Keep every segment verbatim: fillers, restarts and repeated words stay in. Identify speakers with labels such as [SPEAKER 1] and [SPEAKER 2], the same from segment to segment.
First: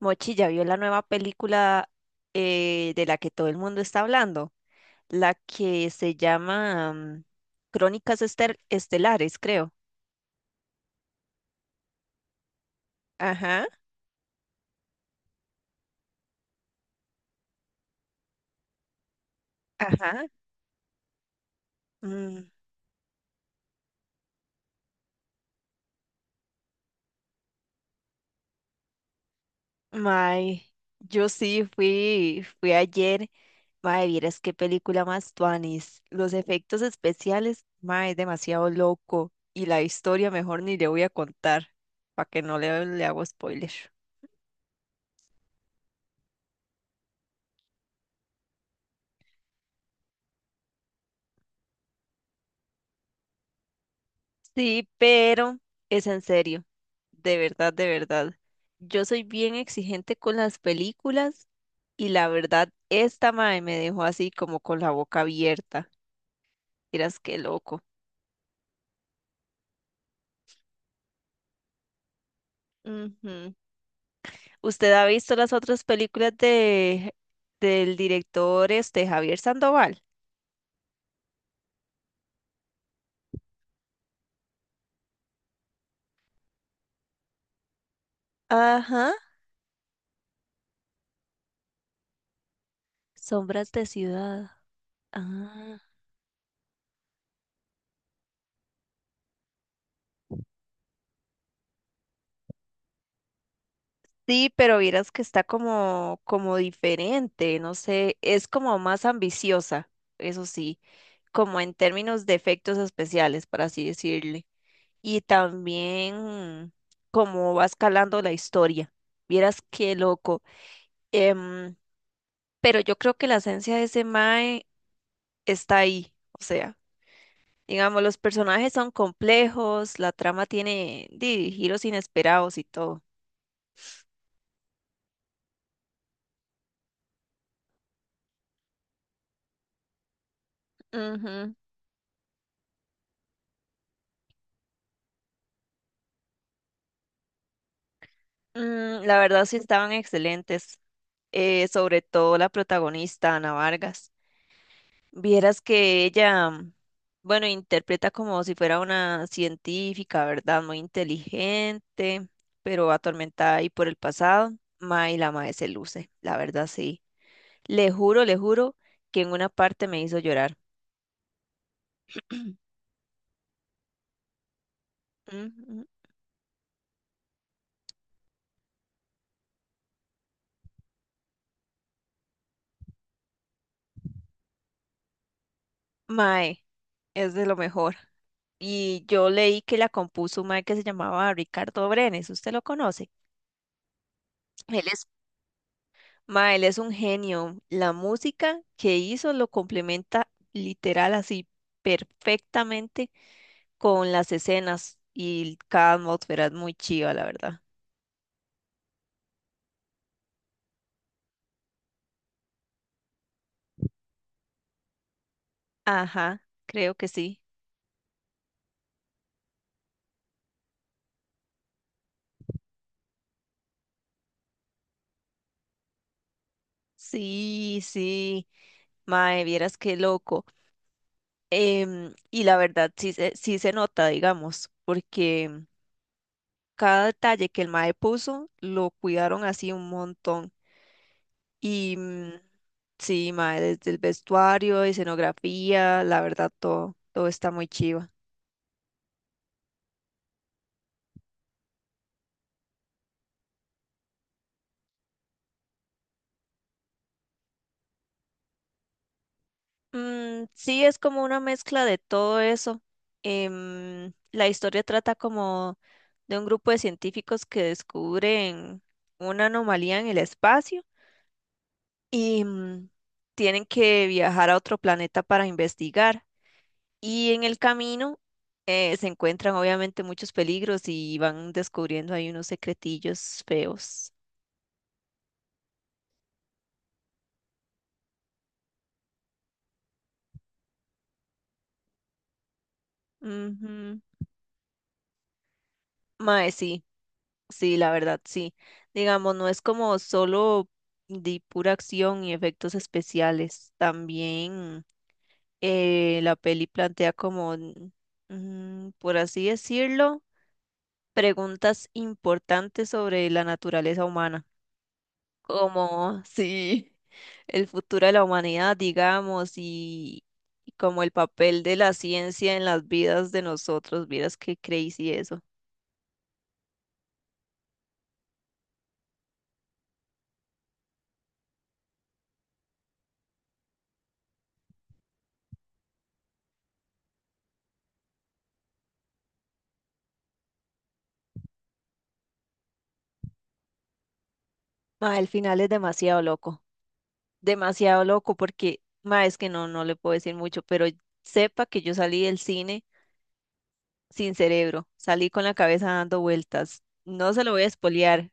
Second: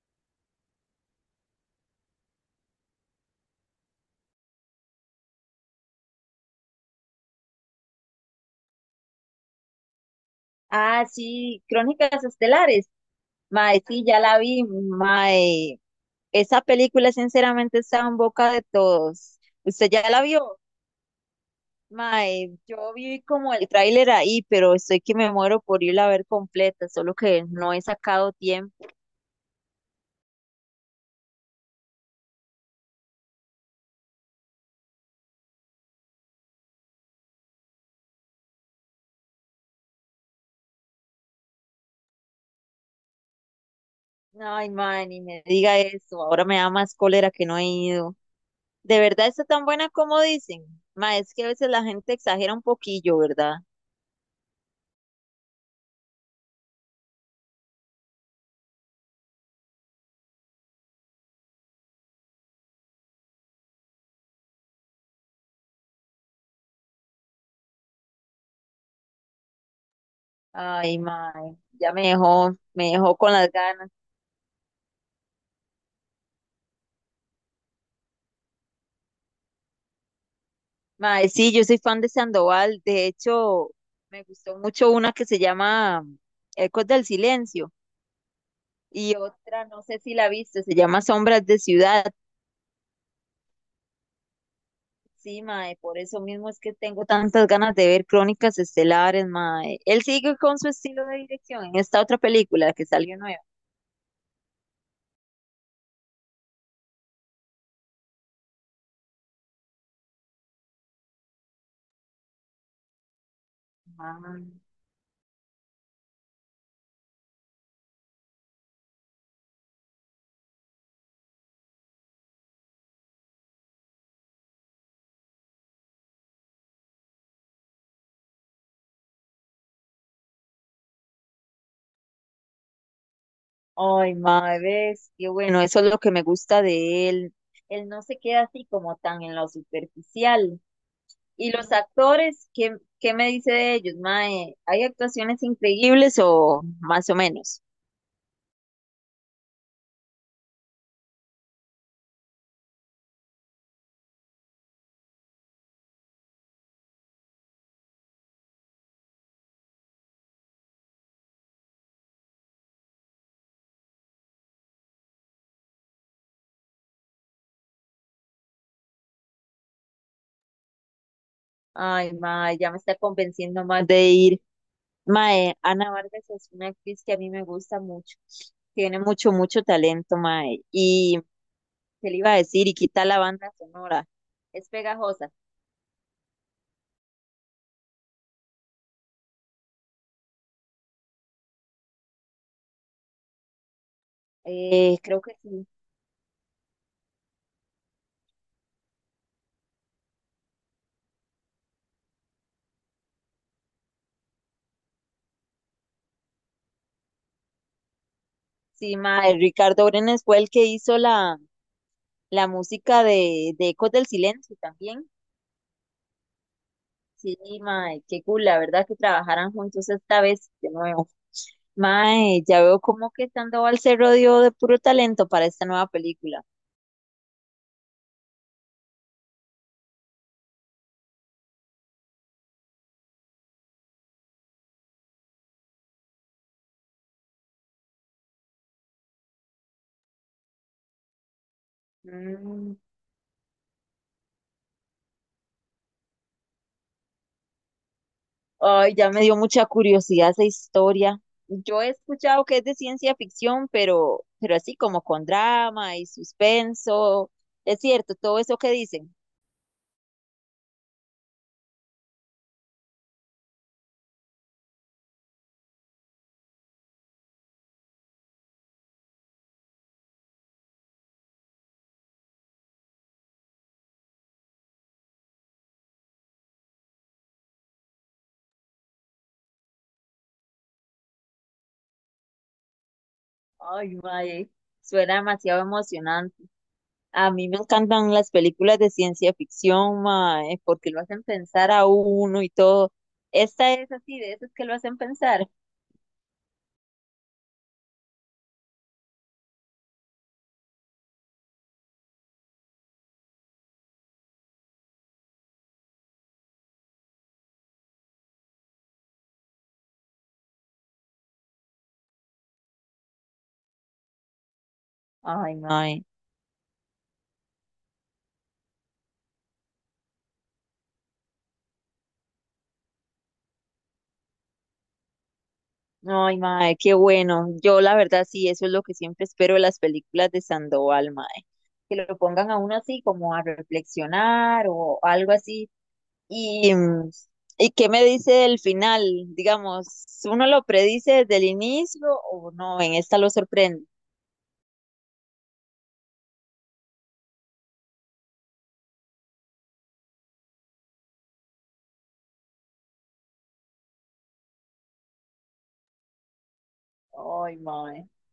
[SPEAKER 1] Mochi ya vio la nueva película eh, de la que todo el mundo está hablando, la que se llama mm, Crónicas Estel- Estelares, creo.
[SPEAKER 2] Ah, sí, Crónicas Estelares.
[SPEAKER 1] Ajá,
[SPEAKER 2] Mae, sí, ya la vi. Mae, esa película sinceramente está en boca de todos. ¿Usted ya la
[SPEAKER 1] ajá.
[SPEAKER 2] vio?
[SPEAKER 1] Mm,
[SPEAKER 2] Mae, yo vi como el tráiler ahí, pero estoy que me muero por irla a ver completa, solo que no he sacado tiempo.
[SPEAKER 1] mae, yo sí fui, fui ayer. Mae, vieras qué película más tuanis. Los efectos especiales, mae, es demasiado loco. Y la historia mejor ni le voy a contar, para que no le, le hago spoiler.
[SPEAKER 2] Ay, mae, ni me diga eso. Ahora me da más cólera que no he ido. ¿De verdad está tan buena como dicen? Mae, es que a veces la gente exagera un poquillo, ¿verdad?
[SPEAKER 1] Sí, pero es en serio, de verdad, de verdad. Yo soy bien exigente con las películas y la verdad, esta mae me dejó así como con la boca abierta. Miras qué loco.
[SPEAKER 2] Ay, mae, ya me dejó, me dejó con las
[SPEAKER 1] Ujú.
[SPEAKER 2] ganas.
[SPEAKER 1] ¿Usted ha visto las otras películas de del director este Javier Sandoval?
[SPEAKER 2] Mae, sí, yo soy fan de Sandoval. De hecho, me gustó mucho una que se llama Ecos del Silencio
[SPEAKER 1] Ajá,
[SPEAKER 2] y otra, no sé si la viste, se llama Sombras de Ciudad.
[SPEAKER 1] Sombras de Ciudad.
[SPEAKER 2] Sí, mae,
[SPEAKER 1] Ah.
[SPEAKER 2] por eso mismo es que tengo tantas ganas de ver Crónicas Estelares, mae. Él sigue con su estilo de dirección en esta otra película que salió nueva.
[SPEAKER 1] Sí, pero vieras que está como como diferente, no sé, es como más ambiciosa, eso sí. Como en términos de efectos especiales, por así
[SPEAKER 2] Mae.
[SPEAKER 1] decirle, y también cómo va escalando la historia. Vieras qué loco. Em, pero yo creo que la esencia de ese mae está ahí. O sea, digamos, los personajes son complejos, la trama tiene di, giros inesperados y todo.
[SPEAKER 2] Ay, mae, ves, qué bueno, eso es lo que me gusta de él. Él no se queda así como tan en lo superficial. ¿Y
[SPEAKER 1] Ujú.
[SPEAKER 2] los actores? ¿Qué, qué me dice de ellos, mae? ¿Hay actuaciones increíbles o más o menos?
[SPEAKER 1] Mm, la verdad sí estaban excelentes, eh, sobre todo la protagonista, Ana Vargas. Vieras que ella, mm, bueno, interpreta como si fuera una científica, ¿verdad? Muy inteligente, pero atormentada ahí por el pasado. Ma, la mae se luce, la verdad sí. Le juro, le juro que en una parte me hizo llorar.
[SPEAKER 2] Ay, mae, ya me está convenciendo más de ir. Mae,
[SPEAKER 1] Mm,
[SPEAKER 2] Ana Vargas es una actriz que a mí me gusta mucho. Tiene mucho, mucho talento, mae. Y, ¿qué le iba a decir? Y quita la banda sonora. Es pegajosa.
[SPEAKER 1] Mae, es de lo mejor. Y yo leí que la compuso un mae que se llamaba Ricardo Brenes, ¿usted lo conoce? Él
[SPEAKER 2] Eh,
[SPEAKER 1] es
[SPEAKER 2] creo que sí.
[SPEAKER 1] Ma, él es un genio. La música que hizo lo complementa literal así perfectamente con las escenas y cada atmósfera es muy chiva, la verdad.
[SPEAKER 2] Sí, mae. Ricardo Brenes fue el que hizo la, la música de, de Ecos del Silencio también.
[SPEAKER 1] Ajá, creo que
[SPEAKER 2] Sí,
[SPEAKER 1] sí.
[SPEAKER 2] mae, qué cool, la verdad que trabajaran juntos esta vez de nuevo. Mae, ya veo como que Sandoval se rodeó de puro talento para esta nueva película.
[SPEAKER 1] Sí, sí. Mae, vieras qué loco. Em, y la verdad sí, se- sí se nota, digamos, porque cada detalle que el mae puso lo cuidaron así un montón. Y mm,
[SPEAKER 2] Mm.
[SPEAKER 1] sí, mae, desde el vestuario, escenografía, la verdad, todo, todo está muy chiva.
[SPEAKER 2] Ay, ya me dio mucha curiosidad esa historia. Yo he escuchado que es de ciencia ficción, pero, pero así como con drama y suspenso. Es cierto, todo eso que dicen.
[SPEAKER 1] Mm, sí, es como una mezcla de todo eso. Em, la historia trata como de un grupo de científicos que descubren una anomalía en el espacio y mm, tienen que viajar a otro planeta para investigar. Y en el camino eh, se encuentran obviamente muchos peligros y van descubriendo ahí unos secretillos
[SPEAKER 2] Ay,
[SPEAKER 1] feos.
[SPEAKER 2] mae, suena demasiado emocionante. A mí me encantan las películas de ciencia ficción, mae, porque lo hacen pensar a uno y todo. Esta es
[SPEAKER 1] Ujú.
[SPEAKER 2] así, de esas que lo hacen pensar.
[SPEAKER 1] Mae, sí, sí, la verdad, sí. Digamos, no es como solo de pura acción y efectos especiales. También eh, la peli plantea como, n- mm, por así decirlo, preguntas importantes sobre la naturaleza humana,
[SPEAKER 2] Ay, mae.
[SPEAKER 1] como sí, el futuro de la humanidad, digamos, y, y como el papel de la ciencia en las vidas de nosotros. Vieras qué crazy eso.
[SPEAKER 2] Ay, mae, qué bueno. Yo, la verdad, sí, eso es lo que siempre espero de las películas de Sandoval, mae. Que lo pongan a uno así, como a reflexionar o algo así. Y, mm, ¿y qué me dice del final? Digamos, ¿uno lo predice desde el inicio o no? En esta lo sorprende.
[SPEAKER 1] Mae, el final es demasiado loco. Demasiado loco porque, ma, es que no, no le puedo decir mucho, pero sepa que yo salí del cine sin cerebro, salí con la cabeza dando vueltas. No se lo
[SPEAKER 2] Ay,
[SPEAKER 1] voy a
[SPEAKER 2] mae.
[SPEAKER 1] espolear,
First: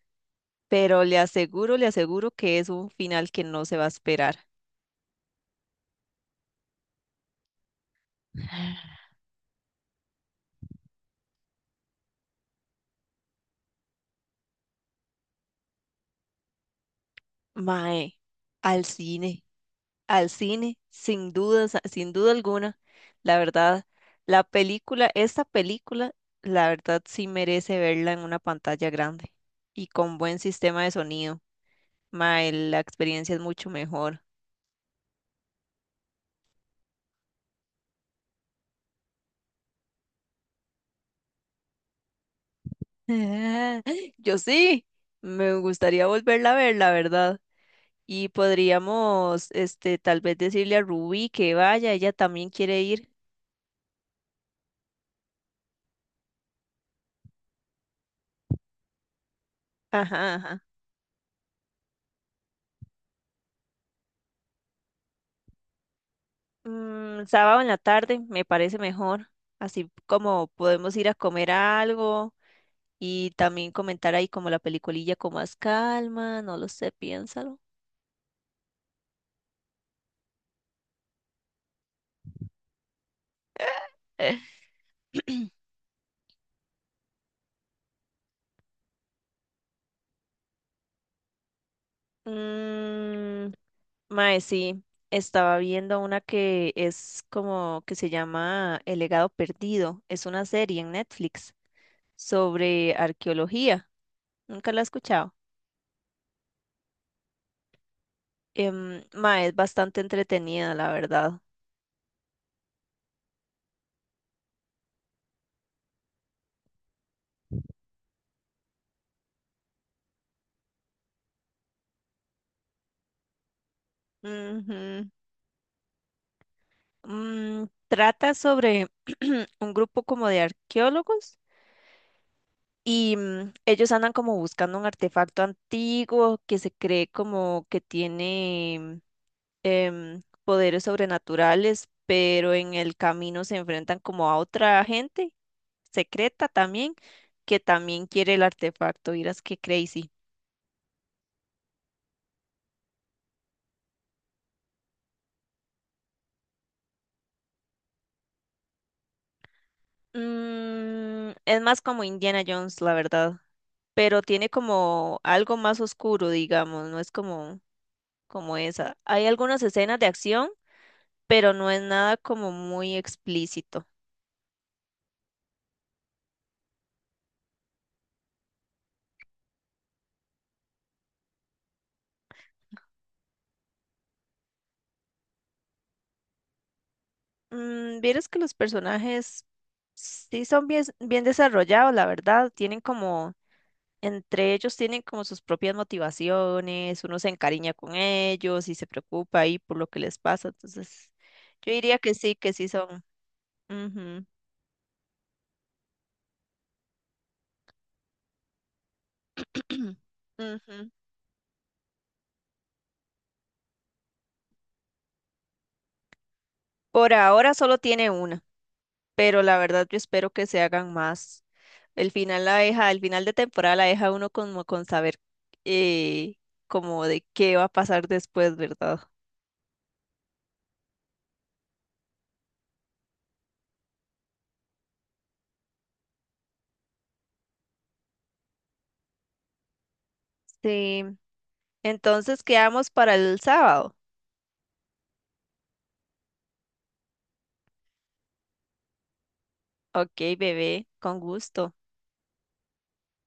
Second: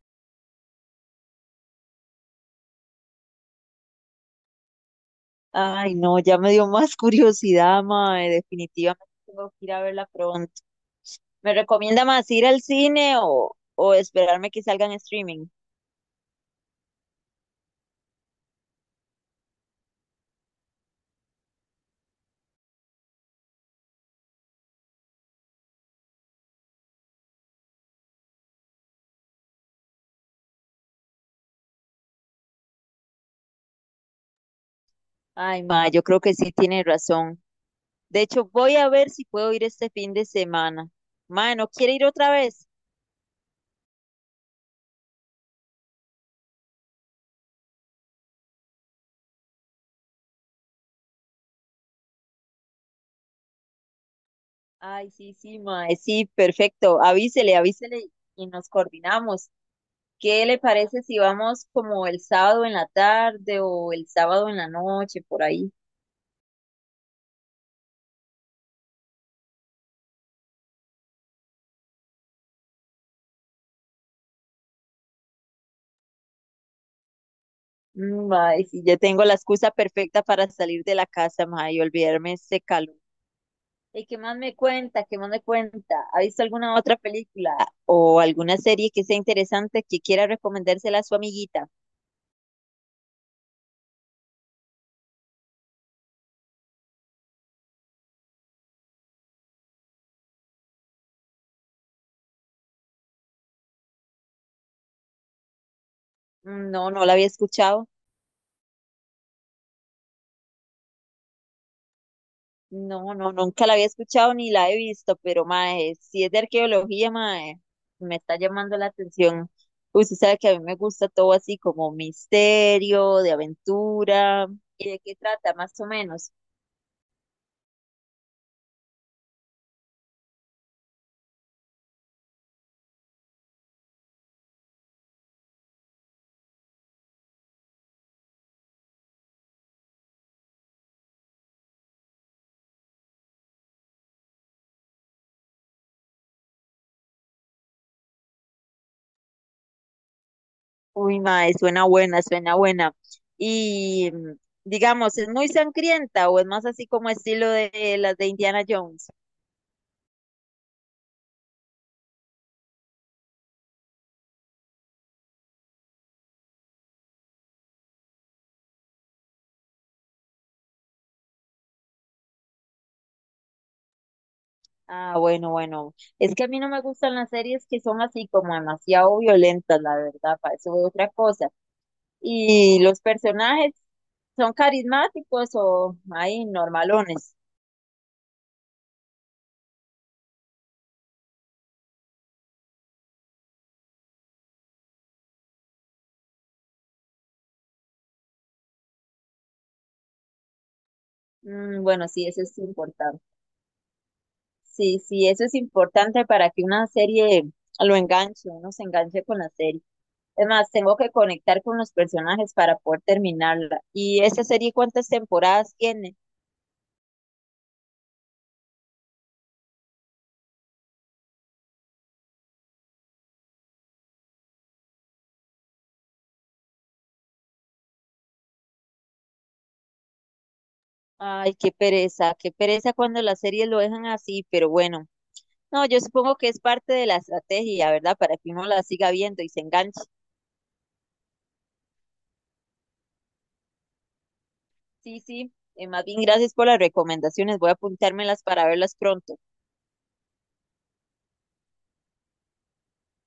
[SPEAKER 1] pero le aseguro, le aseguro que es un final que no se va a esperar.
[SPEAKER 2] Ay, no, ya me dio más curiosidad, mae. Definitivamente tengo que ir a verla pronto. ¿Me recomienda más ir al cine o, o esperarme que salga en streaming?
[SPEAKER 1] Mae, al cine, al cine, sin dudas, sin duda alguna. La verdad, la película, esta película, la verdad sí merece verla en una pantalla grande y con buen sistema de sonido. Mae, la experiencia es mucho mejor.
[SPEAKER 2] Ay, mae, yo creo que sí tiene razón. De hecho, voy a ver si puedo ir este fin de semana. Mae, ¿no quiere ir otra vez?
[SPEAKER 1] Yo sí, me gustaría volverla a ver, la verdad. Y podríamos, este, tal vez decirle a Ruby que vaya, ella también quiere ir.
[SPEAKER 2] Ay, sí, sí, mae, sí, perfecto. Avísele, avísele y nos coordinamos.
[SPEAKER 1] Ajá,
[SPEAKER 2] ¿Qué le
[SPEAKER 1] ajá.
[SPEAKER 2] parece si vamos como el sábado en la tarde o el sábado en la noche, por ahí?
[SPEAKER 1] Mm, sábado en la tarde me parece mejor, así como podemos ir a comer algo y también comentar ahí como la peliculilla con más calma, no lo sé, piénsalo.
[SPEAKER 2] Mm, ay sí, ya tengo la excusa perfecta para salir de la casa, ma y olvidarme de este calor. ¿Y qué más me cuenta? ¿Qué más me cuenta? ¿Ha visto alguna otra película o alguna serie que sea interesante que quiera recomendársela a su amiguita?
[SPEAKER 1] Mm, Mae, sí, estaba viendo una que es como que se llama El legado perdido. Es una serie en Netflix sobre arqueología. Nunca la he escuchado.
[SPEAKER 2] Mm. No, no la había escuchado.
[SPEAKER 1] Em, mae, es bastante entretenida, la verdad.
[SPEAKER 2] No, no, nunca la había escuchado ni la he visto, pero mae, si es de arqueología, mae, me está llamando la atención. Pues, usted sabe que a mí me gusta todo así como misterio, de aventura. ¿Y de
[SPEAKER 1] Ujú.
[SPEAKER 2] qué trata, más o menos?
[SPEAKER 1] Mm, trata sobre un grupo como de arqueólogos y mm, ellos andan como buscando un artefacto antiguo que se cree como que tiene em, poderes sobrenaturales, pero en el camino se enfrentan como a otra gente secreta también, que también quiere el artefacto. Miras qué crazy.
[SPEAKER 2] Uy, mae, suena buena, suena buena. Y mm, digamos, ¿es muy sangrienta o es más así como estilo de las de Indiana Jones?
[SPEAKER 1] Mm, es más como Indiana Jones, la verdad, pero tiene como algo más oscuro, digamos, no es como, como esa. Hay algunas escenas de acción, pero no es nada como muy explícito.
[SPEAKER 2] Ah, bueno, bueno. Es que a mí no me gustan las series que son así como demasiado violentas, la verdad, para eso es otra cosa. ¿Y los personajes son carismáticos o hay normalones?
[SPEAKER 1] Mm, vieras que los personajes sí son bien, bien desarrollados, la verdad, tienen como Entre ellos tienen como sus propias motivaciones, uno se encariña con ellos y se preocupa ahí por lo que les pasa. Entonces, yo
[SPEAKER 2] Mm,
[SPEAKER 1] diría
[SPEAKER 2] bueno,
[SPEAKER 1] que
[SPEAKER 2] sí,
[SPEAKER 1] sí,
[SPEAKER 2] eso
[SPEAKER 1] que
[SPEAKER 2] es
[SPEAKER 1] sí son.
[SPEAKER 2] importante.
[SPEAKER 1] Ujú.
[SPEAKER 2] Sí, sí, eso es importante para que una serie lo enganche, uno se enganche con la serie. Es más,
[SPEAKER 1] Ujú.
[SPEAKER 2] tengo que conectar con los personajes para poder terminarla. ¿Y esa serie cuántas temporadas tiene?
[SPEAKER 1] Por ahora solo tiene una, pero la verdad yo espero que se hagan más. El final la deja, el final de temporada la deja uno como con saber eh, como de qué va a pasar después, ¿verdad?
[SPEAKER 2] Ay, qué pereza, qué pereza cuando las series lo dejan así, pero bueno. No, yo supongo que es parte de la estrategia, ¿verdad? Para que uno la siga viendo y se enganche.
[SPEAKER 1] Sí. Entonces quedamos para el sábado.
[SPEAKER 2] Sí, sí. Eh, más bien, gracias por las recomendaciones. Voy a apuntármelas para verlas pronto.
[SPEAKER 1] Ok, bebé, con gusto.